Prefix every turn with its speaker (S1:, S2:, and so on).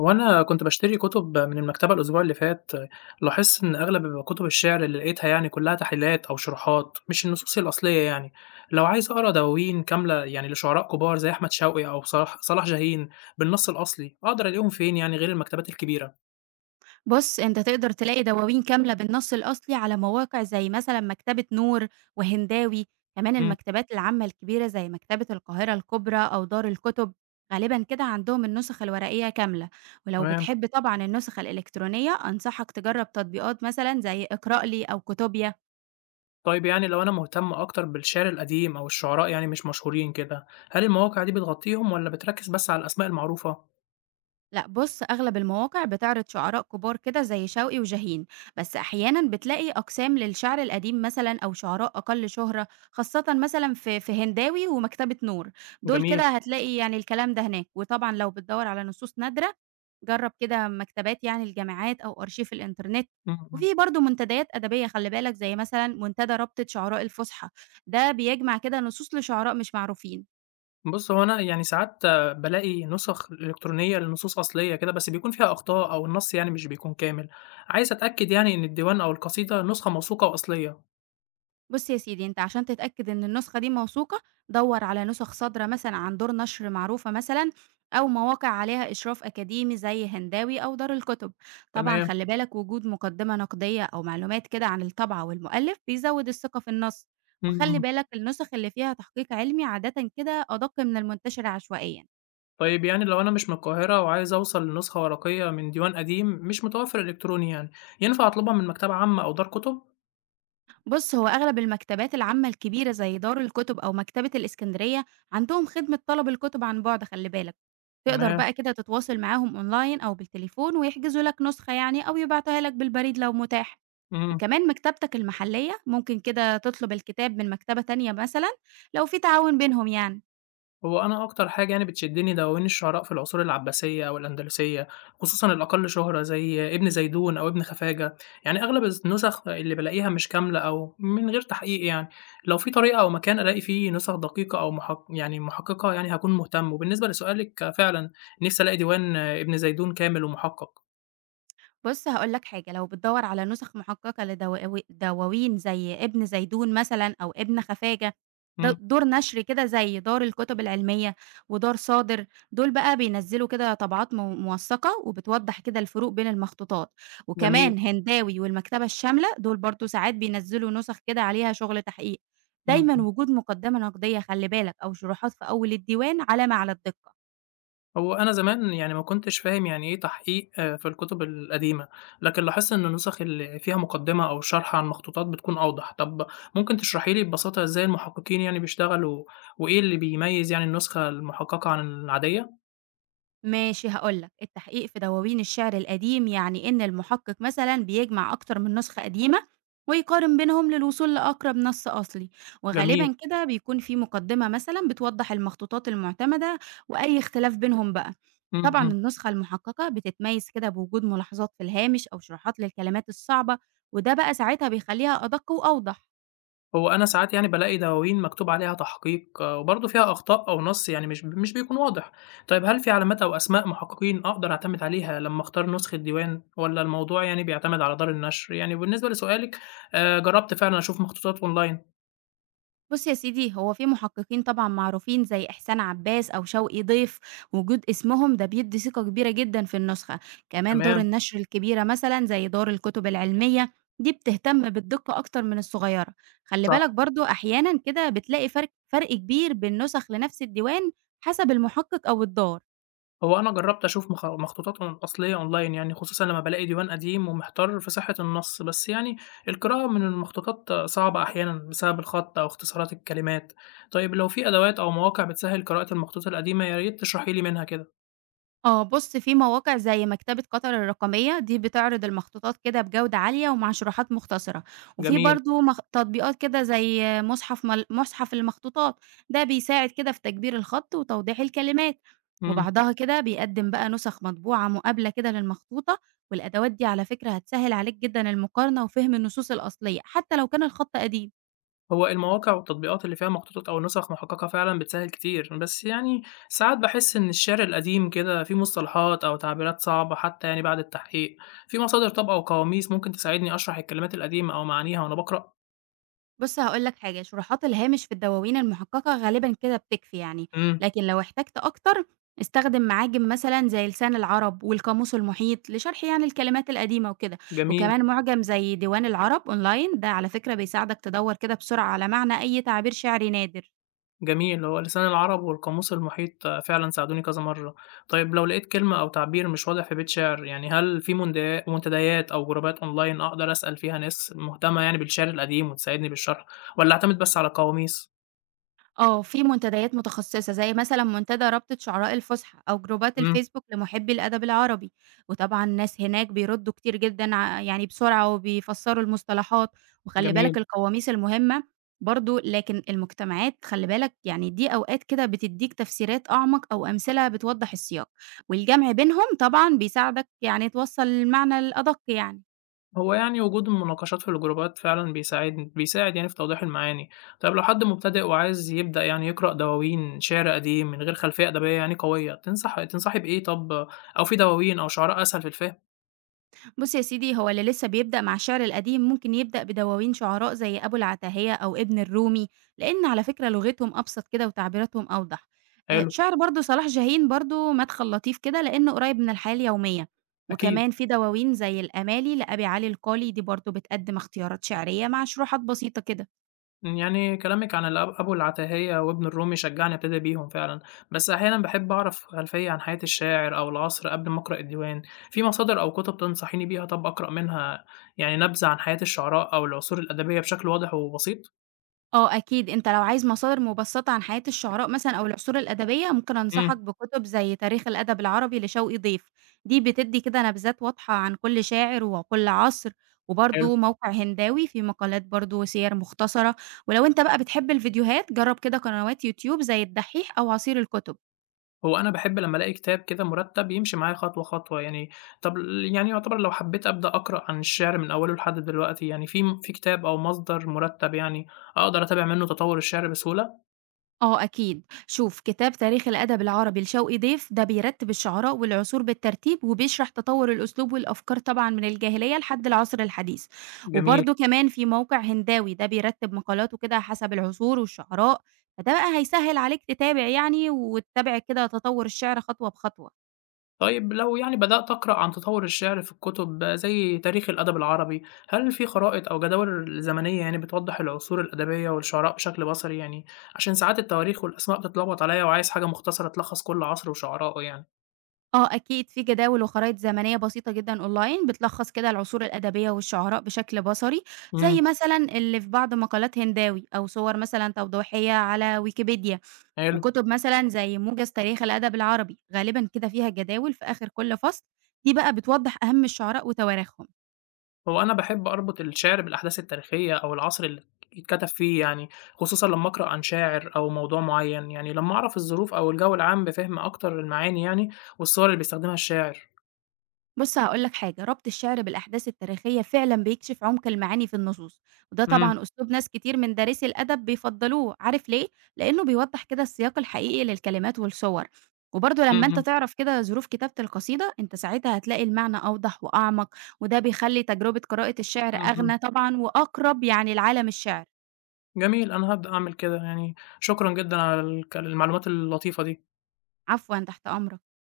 S1: هو أنا كنت باشتري كُتب من المكتبة الأسبوع اللي فات، لاحظت إن أغلب كُتب الشعر اللي لقيتها يعني كلّها تحليلات أو شروحات، مش النصوص الأصلية يعني، لو عايز أقرا دواوين كاملة يعني لشعراء كبار زي أحمد شوقي أو صلاح جاهين بالنص الأصلي، أقدر ألاقيهم فين يعني غير المكتبات الكبيرة؟
S2: بُص، أنت تقدر تلاقي دواوين كاملة بالنص الأصلي على مواقع زي مثلًا مكتبة نور وهنداوي، كمان
S1: إمم،
S2: المكتبات العامة الكبيرة زي مكتبة القاهرة الكبرى أو دار الكتب، غالبًا كده عندهم النسخ الورقية كاملة، ولو
S1: تمام،
S2: بتحب طبعًا النسخ الإلكترونية أنصحك تجرب تطبيقات مثلًا زي اقرأ لي أو كتوبيا.
S1: طيب يعني لو أنا مهتم أكتر بالشعر القديم أو الشعراء يعني مش مشهورين كده، هل المواقع دي بتغطيهم والّا بتركّز بس على الأسماء المعروفة؟
S2: لأ بُص، أغلب المواقع بتعرض شعراء كبار كده زي شوقي وشاهين، بس أحيانًا بتلاقي أقسام للشعر القديم مثلًا أو شعراء أقل شهرة، خاصةً مثلًا في هنداوي ومكتبة نور، دول
S1: جميل،
S2: كده هتلاقي يعني الكلام ده هناك، وطبعًا لو بتدوّر على نصوص نادرة جرّب كده مكتبات يعني الجامعات أو أرشيف الإنترنت،
S1: إمم، إمم.
S2: وفي برضه منتديات أدبية خلّي بالك زي مثلًا منتدى رابطة شعراء الفُسحة، ده بيجمع كده نصوص لشعراء مش معروفين.
S1: بُص، هو أنا يعني ساعات بالاقي نسخ إلكترونية لنصوص أصلية كده، بس بيكون فيها أخطاء أو النص يعني مش بيكون كامل. عايز أتأكد يعني إن الديوان أو القصيدة نسخة موثوقة وأصلية.
S2: بُص يا سيدي، أنت عشان تتأكد إن النسخة دي موثوقة، دَوّر على نسخ صادرة مثلًا عن دور نشر معروفة مثلًا، أو مواقع عليها إشراف أكاديمي زي هنداوي أو دار الكتب. طبعًا
S1: تمام،
S2: خلِّ بالك وجود مقدمة نقدية أو معلومات كده عن الطبعة والمؤلف بيزوّد الثقة في النص،
S1: إمم،
S2: وخلِّ
S1: إمم.
S2: بالك النسخ اللي فيها تحقيق علمي عادةً كده أدق من المنتشر عشوائيًا.
S1: طيب يعني لو أنا مش من القاهرة وعايز أوصل لنسخة ورقية من ديوان قديم مش متوفر إلكتروني يعني، ينفع أطلبها من مكتبة عامة أو دار كتب؟
S2: بص هو أغلب المكتبات العامة الكبيرة زي دار الكتب أو مكتبة الإسكندرية عندهم خدمة طلب الكتب عن بعد، خلي بالك تقدر
S1: تمام،
S2: بقى كده تتواصل معاهم أونلاين أو بالتليفون ويحجزوا لك نسخة يعني أو يبعتها لك بالبريد لو متاح،
S1: إمم.
S2: وكمان مكتبتك المحلية ممكن كده تطلب الكتاب من مكتبة تانية مثلا لو في تعاون بينهم يعني.
S1: هو أنا أكتر حاجة يعني بتشدني دواوين الشعراء في العصور العباسية أو الأندلسية، خصوصًا الأقل شهرة زي ابن زيدون أو ابن خفاجة، يعني أغلب النسخ اللي بالاقيها مش كاملة أو من غير تحقيق يعني، لو في طريقة أو مكان ألاقي فيه نسخ دقيقة أو محققة يعني هاكون مهتم، وبالنسبة لسؤالِك فعلًا نفسي ألاقي ديوان ابن زيدون كامل ومحقق.
S2: بُص هاقول لك حاجة، لو بتدوّر على نسخ محققة لدواو دواوين زي ابن زيدون مثلًا أو ابن خفاجة، د
S1: إمم،
S2: دور نشر كده زي دار الكتب العلمية ودار صادر، دول بقى بينزّلوا كده طبعات موثّقة وبتوضّح كده الفروق بين المخطوطات،
S1: جميل،
S2: وكمان هنداوي والمكتبة الشاملة دول برضه ساعات بينزّلوا نسخ كده عليها شغل تحقيق،
S1: إمم.
S2: دايمًا وجود مقدمة نقدية خلّي بالك أو شروحات في أول الديوان علامة على الدقة.
S1: هو أنا زمان يعني ما كنتش فاهم يعني إيه تحقيق في الكتب القديمة، لكن لاحظت إن النسخ اللي فيها مقدمة أو شرح عن مخطوطات بتكون أوضح، طب ممكن تشرحي لي ببساطة إزاي المحققين يعني بيشتغلوا وإيه اللي بيميز يعني النسخة المحققة عن العادية؟
S2: ماشي هاقول لك، التحقيق في دواوين الشعر القديم يعني إن المحقق مثلًا بيجمع أكتر من نسخة قديمة ويقارن بينهم للوصول لأقرب نص أصلي،
S1: جميل،
S2: وغالبًا كده بيكون في مقدمة مثلًا بتوضح المخطوطات المعتمدة وأي اختلاف بينهم بقى.
S1: إمم،
S2: طبعًا
S1: إمم.
S2: النسخة المحققة بتتميز كده بوجود ملاحظات في الهامش أو شروحات للكلمات الصعبة، وده بقى ساعتها بيخليها أدق وأوضح.
S1: هو أنا ساعات يعني بالاقي دواوين مكتوب عليها تحقيق، آه، وبرضه فيها أخطاء أو نص يعني مش بيكون واضح. طيب هل في علامات أو أسماء محققين أقدر أعتمد عليها لمّا أختار نسخة ديوان، والّا الموضوع يعني بيعتمد على دار النشر؟ يعني بالنسبة لسؤالِك، جرّبت فعلًا أشوف مخطوطات أونلاين،
S2: بُص يا سيدي، هو في محققين طبعًا معروفين زي إحسان عباس أو شوقي ضيف، وجود اسمهم ده بيدّي ثقة كبيرة جدًا في النسخة، كمان دار
S1: تمام،
S2: النشر الكبيرة مثلًا زي دار الكتب العلمية، دي بتهتم بالدقة أكتر من الصغيرة، خلّي بالك
S1: صح.
S2: برضه أحيانًا كده بتلاقي فرق كبير بين نسخ لنفس الديوان حسب المحقق أو الدار.
S1: هو أنا جرّبت أشوف مخطوطاتهم الأصلية أونلاين يعني، خصوصًا لمّا بالاقي ديوان قديم ومحتار في صحة النص، بس يعني القراءة من المخطوطات صعبة أحيانًا بسبب الخط أو اختصارات الكلمات. طيب لو في أدوات أو مواقع بتسهّل قراءة المخطوطات القديمة يا ريت تشرحي لي منها كده.
S2: آه، بُص في مواقع زي مكتبة قطر الرقمية، دي بتعرض المخطوطات كده بجودة عالية ومع شروحات مختصرة، وفي
S1: جميل،
S2: برضه تطبيقات كده زي مصحف المخطوطات، ده بيساعد كده في تكبير الخط وتوضيح الكلمات،
S1: إمم.
S2: وبعضها كده بيقدم بقى نسخ مطبوعة مقابلة كده للمخطوطة، والأدوات دي على فكرة هتسهل عليك جدًا المقارنة وفهم النصوص الأصلية، حتى لو كان الخط قديم.
S1: هو المواقع والتطبيقات اللي فيها مخطوطات أو نسخ محققة فعلًا بتسهّل كتير، بس يعني ساعات باحس إن الشعر القديم كده فيه مصطلحات أو تعبيرات صعبة حتى يعني بعد التحقيق. في مصادر طب أو قواميس ممكن تساعدني أشرح الكلمات القديمة أو معانيها وأنا باقرأ؟
S2: بُص هاقول لك حاجة، شروحات الهامش في الدواوين المُحقَّقة غالبًا كده بتكفي يعني،
S1: إمم،
S2: لكن لو احتجت أكتر استخدم معاجم مثلًا زي لسان العرب والقاموس المحيط لشرح يعني الكلمات القديمة وكده،
S1: جميل،
S2: وكمان معجم زي ديوان العرب أونلاين ده على فكرة بيساعدك تدوّر كده بسرعة على معنى أي تعبير شعري نادر.
S1: جميل، هو لسان العرب والقاموس المحيط فعلًا ساعدوني كذا مرّة. طيب لو لقيت كلمة أو تعبير مش واضح في بيت شعر، يعني هل في منتديات أو جروبات أونلاين أقدر أسأل فيها ناس مهتمة يعني بالشعر القديم وتساعدني بالشرح، والّا أعتمد بس على القواميس؟
S2: آه، في منتديات متخصصة زي مثلا منتدى رابطة شعراء الفُسحة أو جروبات
S1: إمم،
S2: الفيسبوك لمحبي الأدب العربي، وطبعًا الناس هناك بيردّوا كتير جدًا يعني بسرعة وبيفسّروا المصطلحات، وخلّي بالك
S1: جميل.
S2: القواميس المهمة برضه، لكن المجتمعات خلّي بالك يعني دي أوقات كده بتدّيك تفسيرات أعمق أو أمثلة بتوضّح السياق، والجمع بينهم طبعًا بيساعدك يعني توصّل المعنى الأدق يعني.
S1: هو يعني وجود المناقشات في الجروبات فعلًا بيساعد يعني في توضيح المعاني. طيب لو حد مبتدئ وعايز يبدأ يعني يقرأ دواوين شعر قديم من غير خلفية أدبية يعني قوية، تنصحي بإيه طب أو في دواوين أو شعراء أسهل في الفهم؟
S2: بُص يا سيدي، هو اللي لسه بيبدأ مع الشعر القديم ممكن يبدأ بدواوين شعراء زي أبو العتاهية أو ابن الرومي، لإن على فكرة لغتهم أبسط كده وتعبيراتهم أوضح.
S1: حلو.
S2: شعر برضه صلاح جاهين برضه مدخل لطيف كده لإنه قريب من الحياة اليومية،
S1: أكيد،
S2: وكمان في دواوين زي الأمالي لأبي علي القالي دي برضه بتقدم اختيارات شعرية مع شروحات بسيطة كده.
S1: يعني كلامِك عن أبو العتاهية وابن الرومي شجّعني أبتدي بيهم فعلًا، بس أحيانًا باحب أعرف خلفية عن حياة الشاعر أو العصر قبل ما أقرأ الديوان، في مصادر أو كُتب تنصحيني بيها طَب أقرأ منها يعني نبذة عن حياة الشعراء أو العصور الأدبية بشكل واضح وبسيط؟
S2: آه أكيد، أنت لو عايز مصادر مبسّطة عن حياة الشعراء مثلًا أو العصور الأدبية، ممكن أنصحك
S1: إمم،
S2: بكتب زي تاريخ الأدب العربي لشوقي ضيف، دي بتدّي كده نبذات واضحة عن كل شاعر وكل عصر،
S1: حلو،
S2: وبرضه موقع هنداوي فيه مقالات برضه وسير مختصرة، ولو أنت بقى بتحب الفيديوهات جرّب كده قنوات يوتيوب زي الدحّيح أو عصير الكُتب.
S1: هو أنا باحب لمّا ألاقي كتاب كده مرتّب يمشي معايا خطوة، خطوة يعني، طَب يعني يعتبر لو حبّيت أبدأ أقرأ عن الشعر من أوّله لحد دلوقتي، يعني في في كتاب أو مصدر مرتّب يعني أقدر أتابع منّه تطوّر الشعر بسهولة؟
S2: آه أكيد، شوف كتاب تاريخ الأدب العربي لشوقي ضيف ده بيرتب الشعراء والعصور بالترتيب وبيشرح تطور الأسلوب والأفكار طبعًا من الجاهلية لحد العصر الحديث،
S1: جميل.
S2: وبرضه كمان في موقع هنداوي ده بيرتب مقالاته كده حسب العصور والشعراء، فده بقى هيسهل عليك تتابع يعني وتتابع كده تطور الشعر خطوة بخطوة.
S1: طيب لو يعني بدأت أقرأ عن تطور الشعر في الكتب زي تاريخ الأدب العربي، هل في خرائط أو جداول زمنية يعني بتوضح العصور الأدبية والشعراء بشكل بصري يعني؟ عشان ساعات التواريخ والأسماء بتتلخبط عليا وعايز حاجة مختصرة تلخص كل عصر وشعراءه يعني.
S2: آه أكيد، في جداول وخرائط زمنية بسيطة جدًا أونلاين بتلخّص كده العصور الأدبية والشعراء بشكل بصري،
S1: إمم،
S2: زي مثلًا اللي في بعض مقالات هنداوي أو صور مثلًا توضيحية على ويكيبيديا،
S1: حلو.
S2: وكتب مثلًا زي موجز تاريخ الأدب العربي، غالبًا كده فيها جداول في آخر كل فصل، دي بقى بتوضح أهم الشعراء وتواريخهم.
S1: هو أنا باحب أربط الشعر بالأحداث التاريخية أو العصر اللي اتكتب فيه يعني، خصوصًا لمّا أقرأ عن شاعر أو موضوع معين، يعني لمّا أعرف الظروف أو الجو العام بفهم أكتر المعاني يعني والصور اللي بيستخدمها الشاعر.
S2: بُص هاقول لك حاجة، ربط الشعر بالأحداث التاريخية فعلًا بيكشف عمق المعاني في النصوص، وده
S1: إمم،
S2: طبعًا أسلوب ناس كتير من دارسي الأدب بيفضّلوه، عارف ليه؟ لإنه بيوضّح كده السياق الحقيقي للكلمات والصور، وبرضه
S1: إمم،
S2: لمّا أنت
S1: إمم،
S2: تعرف كده ظروف كتابة القصيدة، أنت ساعتها هتلاقي المعنى أوضح وأعمق، وده بيخلّي تجربة قراءة الشعر
S1: إمم، إمم.
S2: أغنى طبعًا وأقرب يعني لعالم الشعر.
S1: جميل، أنا هابدأ أعمل كده يعني، شكرًا جدًا على المعلومات اللطيفة دي.
S2: عفوًا، تحت أمرك.